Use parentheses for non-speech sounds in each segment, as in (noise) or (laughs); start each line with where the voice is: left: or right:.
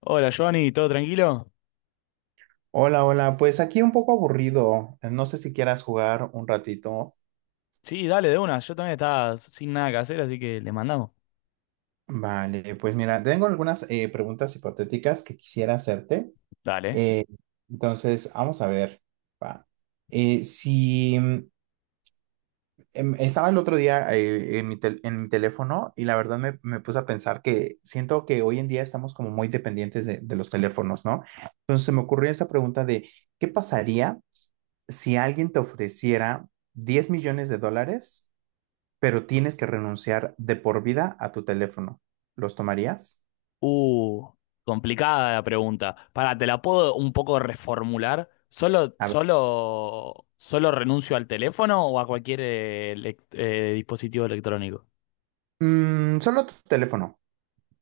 left: Hola Giovanni, ¿todo tranquilo?
right: Hola, hola, pues aquí un poco aburrido. No sé si quieras jugar un ratito.
left: Sí, dale, de una. Yo también estaba sin nada que hacer, así que le mandamos.
right: Vale, pues mira, tengo algunas preguntas hipotéticas que quisiera hacerte.
left: Dale.
right: Eh, entonces, vamos a ver. Va. Si mm, em, Estaba el otro día en mi teléfono y la verdad me puse a pensar que siento que hoy en día estamos como muy dependientes de los teléfonos, ¿no? Entonces se me ocurrió esa pregunta de, ¿qué pasaría si alguien te ofreciera $10 millones, pero tienes que renunciar de por vida a tu teléfono? ¿Los tomarías?
left: Uh, Complicada la pregunta. Pará, ¿te la puedo un poco reformular? ¿Solo,
right: A ver.
left: solo, solo renuncio al teléfono o a cualquier dispositivo electrónico?
right: Mm, solo tu teléfono.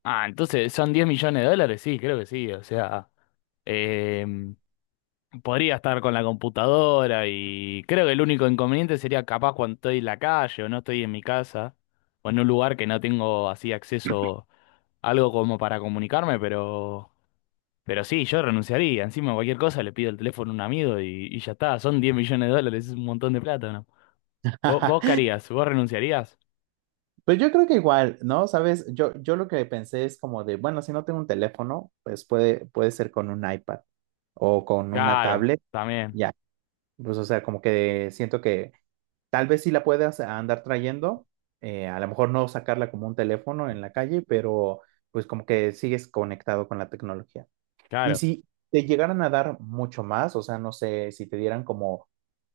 left: Ah, entonces son 10 millones de dólares, sí, creo que sí. O sea, podría estar con la computadora y creo que el único inconveniente sería capaz cuando estoy en la calle o no estoy en mi casa o en un lugar que no tengo así acceso a algo como para comunicarme, pero sí, yo renunciaría. Encima cualquier cosa le pido el teléfono a un amigo y ya está, son 10 millones de dólares, es un montón de plata, ¿no? ¿Vos qué
right: (laughs)
left: harías? ¿Vos renunciarías?
right: Pues yo creo que igual, ¿no? Sabes, yo lo que pensé es como de, bueno, si no tengo un teléfono, pues puede ser con un iPad o con una
left: Claro,
right: tablet,
left: también,
right: ya. Pues o sea, como que siento que tal vez sí la puedas andar trayendo, a lo mejor no sacarla como un teléfono en la calle, pero pues como que sigues conectado con la tecnología. Y
left: claro.
right: si te llegaran a dar mucho más, o sea, no sé, si te dieran como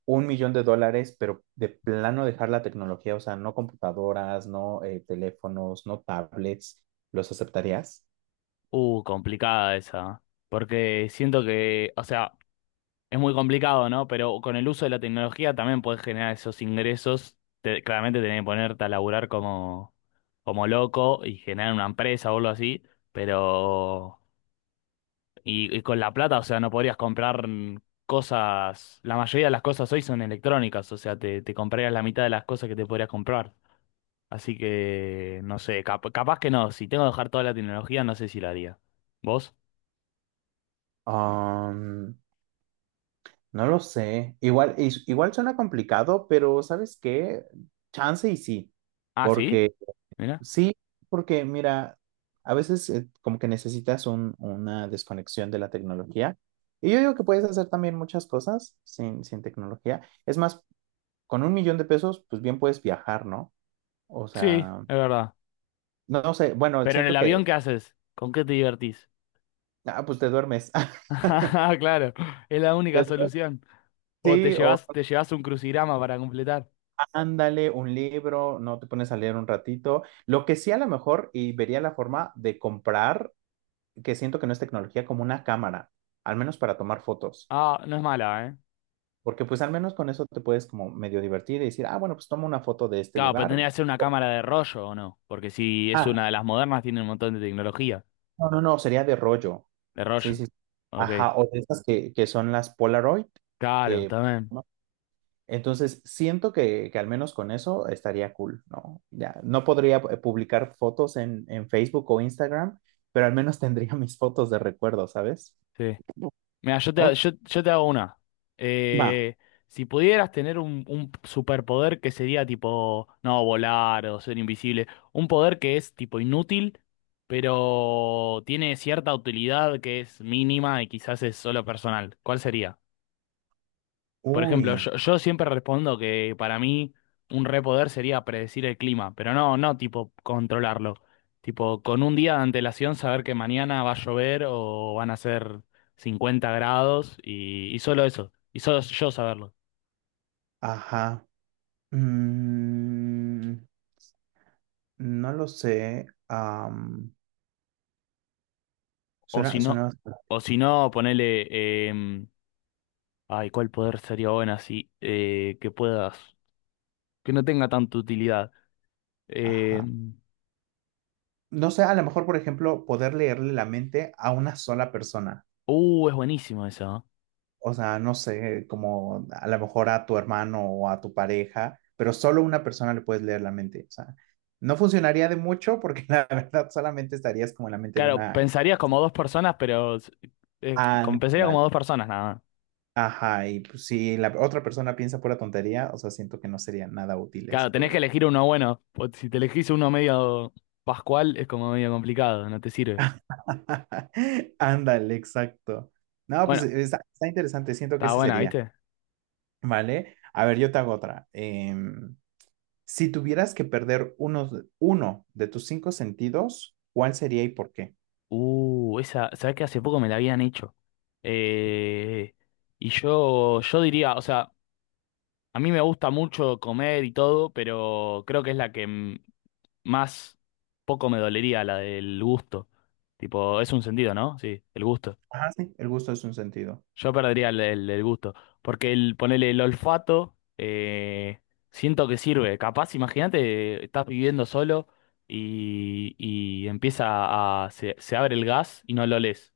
right: $1 millón, pero de plano dejar la tecnología, o sea, no computadoras, no teléfonos, no tablets, ¿los aceptarías?
left: Complicada esa, ¿eh? Porque siento que, o sea, es muy complicado, ¿no? Pero con el uso de la tecnología también puedes generar esos ingresos. Te- claramente tenés que ponerte a laburar como, como loco y generar una empresa o algo así. Pero. Y con la plata, o sea, no podrías comprar cosas. La mayoría de las cosas hoy son electrónicas, o sea, te comprarías la mitad de las cosas que te podrías comprar. Así que, no sé, cap- capaz que no. Si tengo que dejar toda la tecnología, no sé si lo haría. ¿Vos?
right: Um, no lo sé. Igual, igual suena complicado, pero ¿sabes qué? Chance y sí,
left: Ah, sí,
right: porque
left: mira.
right: sí, porque mira, a veces como que necesitas una desconexión de la tecnología. Y yo digo que puedes hacer también muchas cosas sin tecnología. Es más, con 1 millón de pesos, pues bien puedes viajar, ¿no? O
left: Sí,
right: sea,
left: es verdad.
right: no sé, bueno,
left: Pero en el
right: siento que,
left: avión, ¿qué haces? ¿Con qué te divertís?
right: ah, pues te duermes.
left: (laughs)
right: (laughs)
left: Ah, claro, es la
right: Te
left: única
right: duermes,
left: solución. O
right: sí, o
left: te llevas un crucigrama para completar.
right: ándale un libro, no te pones a leer un ratito. Lo que sí a lo mejor, y vería la forma de comprar, que siento que no es tecnología, como una cámara, al menos para tomar fotos.
left: Ah, no es mala, ¿eh?
right: Porque pues al menos con eso te puedes como medio divertir y decir, ah, bueno, pues toma una foto de este
left: Claro, pero
right: lugar.
left: tendría que ser una cámara de rollo, ¿o no? Porque si es
right: Ah,
left: una de las modernas, tiene un montón de tecnología.
right: no, no, no, sería de rollo.
left: De
right: Sí,
left: rollo.
right: sí, sí.
left: Ok.
right: Ajá, o de estas que son las Polaroid,
left: Claro,
right: que...
left: también.
right: ¿no? Entonces, siento que al menos con eso estaría cool, ¿no? Ya, no podría publicar fotos en Facebook o Instagram, pero al menos (laughs) tendría mis fotos de recuerdo, ¿sabes?
left: Sí. Mira,
right: Ok,
left: yo te hago una.
right: va.
left: Eh, si pudieras tener un superpoder que sería tipo, no, volar o ser invisible, un poder que es tipo inútil, pero tiene cierta utilidad que es mínima y quizás es solo personal, ¿cuál sería? Por ejemplo,
right: Uy,
left: yo siempre respondo que para mí un repoder sería predecir el clima, pero no, no tipo controlarlo. Tipo, con un día de antelación saber que mañana va a llover o van a ser 50 grados y solo eso, y solo yo saberlo.
right: ajá. Mm, no lo sé.
left: O si
right: Suena,
left: no,
right: suena,
left: o si no, ponele, ay, ¿cuál poder sería bueno así? Que puedas, que no tenga tanta utilidad.
right: ajá.
left: Em,
right: No sé, a lo mejor, por ejemplo, poder leerle la mente a una sola persona.
left: es buenísimo eso, ¿eh?
right: O sea, no sé, como a lo mejor a tu hermano o a tu pareja, pero solo una persona le puedes leer la mente. O sea, no funcionaría de mucho porque (laughs) la verdad solamente estarías como en la mente de
left: Claro,
right: una...
left: pensarías como dos personas, pero pensaría
right: Ándale.
left: como dos personas nada más.
right: Ajá, y pues, si la otra persona piensa pura tontería, o sea, siento que no sería nada útil ese
left: Claro, tenés que
right: poder.
left: elegir uno bueno. O si te elegís uno medio pascual, es como medio complicado, no te sirve.
right: (laughs) Ándale, exacto. No, pues
left: Bueno,
right: está, está interesante, siento que
left: está
right: ese
left: buena,
right: sería.
left: ¿viste?
right: ¿Vale? A ver, yo te hago otra. Em, si tuvieras que perder uno, uno de tus 5 sentidos, ¿cuál sería y por qué?
left: Esa, ¿sabés que hace poco me la habían hecho? Eh, y yo diría, o sea, a mí me gusta mucho comer y todo, pero creo que es la que m- más poco me dolería, la del gusto. Tipo, es un sentido, ¿no? Sí, el gusto.
right: Ajá, sí, el gusto es un sentido.
left: Yo perdería el gusto. Porque el ponerle el olfato, siento que sirve. Capaz, imagínate, estás viviendo solo y empieza a. Se abre el gas y no lo lees.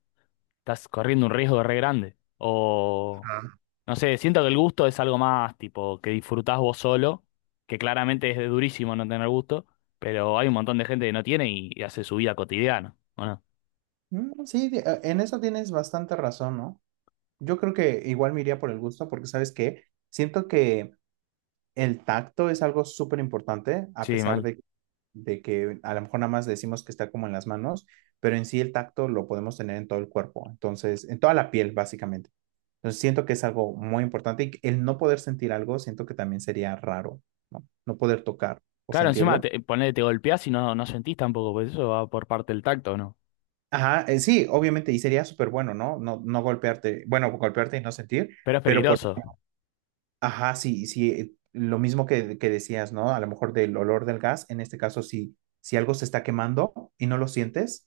left: Estás corriendo un riesgo re grande. O.
right: Ah,
left: No sé, siento que el gusto es algo más tipo que disfrutás vos solo, que claramente es durísimo no tener gusto, pero hay un montón de gente que no tiene y hace su vida cotidiana. Bueno,
right: mm, sí, en eso tienes bastante razón, ¿no? Yo creo que igual me iría por el gusto porque, ¿sabes qué? Siento que el tacto es algo súper importante, a
left: sí,
right: pesar
left: mal.
right: de que a lo mejor nada más decimos que está como en las manos, pero en sí el tacto lo podemos tener en todo el cuerpo, entonces, en toda la piel, básicamente. Entonces siento que es algo muy importante y el no poder sentir algo, siento que también sería raro, ¿no? No poder tocar o
left: Claro, encima
right: sentirlo.
left: te, ponele, te golpeás y no, no sentís tampoco, pues eso va por parte del tacto, ¿no?
right: Ajá, sí, obviamente, y sería súper bueno, ¿no? No, no golpearte, bueno, golpearte y no sentir,
left: Pero es
right: pero por,
left: peligroso.
right: ejemplo, ajá, sí, sí, lo mismo que decías, ¿no? A lo mejor del olor del gas, en este caso, si algo se está quemando y no lo sientes,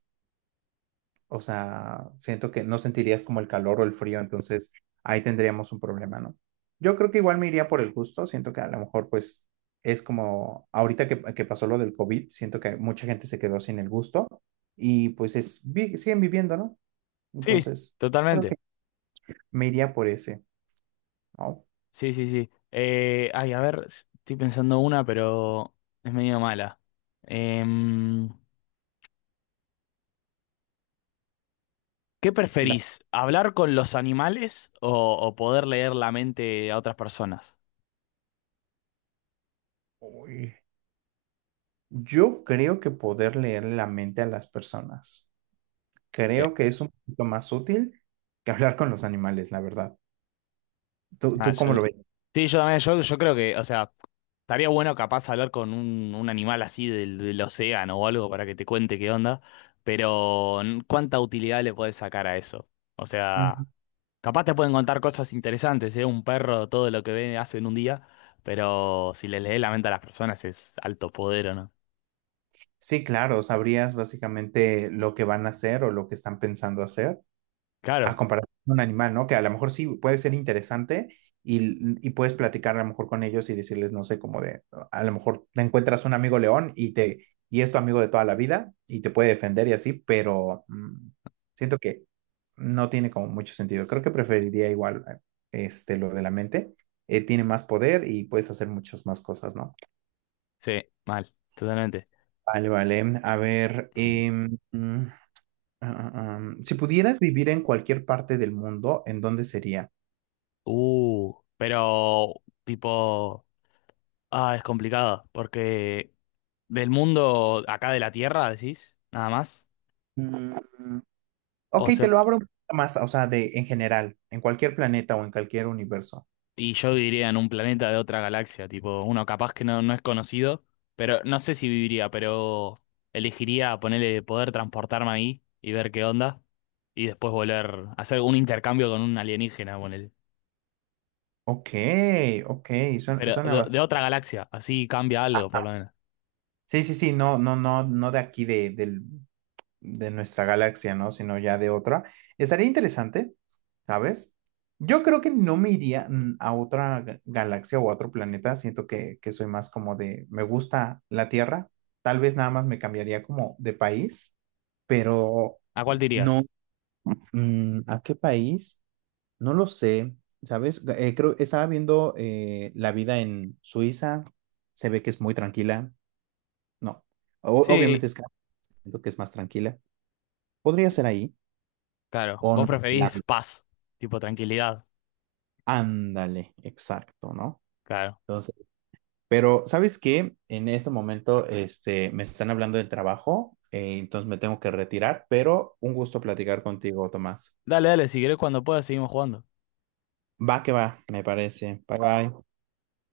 right: o sea, siento que no sentirías como el calor o el frío, entonces ahí tendríamos un problema, ¿no? Yo creo que igual me iría por el gusto, siento que a lo mejor pues es como ahorita que pasó lo del COVID, siento que mucha gente se quedó sin el gusto y pues es, siguen viviendo, ¿no?
left: Sí,
right: Entonces, creo que
left: totalmente.
right: me iría por ese, ¿no?
left: Sí, sí, sí. Ay, a ver, s- estoy pensando una, pero es medio mala. Em, ¿Qué
right: Da-
left: preferís? ¿Hablar con los animales o poder leer la mente a otras personas?
right: uy. Yo creo que poder leer la mente a las personas,
left: Sí.
right: creo que es un poquito más útil que hablar con los animales, la verdad.
left: Ah,
right: ¿Tú cómo
left: yo-
right: lo
left: sí, yo también, yo creo que, o sea, estaría bueno capaz hablar con un animal así del, del océano o algo para que te cuente qué onda, pero n- ¿cuánta utilidad le puedes sacar a eso? O
right: ves?
left: sea, capaz te pueden contar cosas interesantes, ¿eh? Un perro, todo lo que ve hace en un día, pero si le lees la mente a las personas es alto poder, ¿o no?
right: Sí, claro, sabrías básicamente lo que van a hacer o lo que están pensando hacer, a
left: Claro,
right: comparación con un animal, ¿no? Que a lo mejor sí puede ser interesante y puedes platicar a lo mejor con ellos y decirles, no sé, como de, a lo mejor te encuentras un amigo león y es tu amigo de toda la vida y te puede defender y así, pero mm, siento que no tiene como mucho sentido. Creo que preferiría igual este, lo de la mente. Tiene más poder y puedes hacer muchas más cosas, ¿no?
left: sí, mal, totalmente.
right: Vale, vale. A ver, si pudieras vivir en cualquier parte del mundo, ¿en dónde sería?
left: Pero tipo... Ah, es complicado, porque del mundo acá de la Tierra, decís, nada más.
right: Mm,
left: O
right: ok,
left: se,
right: te lo abro un poquito más, o sea, de en general, en cualquier planeta o en cualquier universo.
left: y yo viviría en un planeta de otra galaxia, tipo, uno capaz que no, no es conocido, pero no sé si viviría, pero elegiría ponerle poder transportarme ahí y ver qué onda, y después volver a hacer un intercambio con un alienígena, ponele.
right: Ok, ok, suena,
left: Pero
right: suena
left: de
right: bastante.
left: otra galaxia, así cambia algo, por lo menos.
right: Sí, sí, sí, no, no, no, no de aquí del de nuestra galaxia, ¿no? Sino ya de otra. Estaría interesante, ¿sabes? Yo creo que no me iría mm, a otra galaxia o a otro planeta. Siento que soy más como de, me gusta la Tierra. Tal vez nada más me cambiaría como de país, pero
left: ¿A cuál te
right: no,
left: irías?
right: mm, ¿a qué país? No lo sé, ¿sabes? Creo, estaba viendo la vida en Suiza. Se ve que es muy tranquila. No, obviamente
left: Sí,
right: es que siento que es más tranquila. Podría ser ahí.
left: claro,
right: O
left: vos
right: Nueva
left: preferís
right: Zelanda.
left: paz, tipo tranquilidad,
right: Ándale, exacto, ¿no?
left: claro.
right: Entonces, pero ¿sabes qué? En este momento, este, me están hablando del trabajo, entonces me tengo que retirar, pero un gusto platicar contigo, Tomás.
left: Dale, dale, si querés cuando puedas seguimos jugando.
right: Va que va, me parece. Bye bye.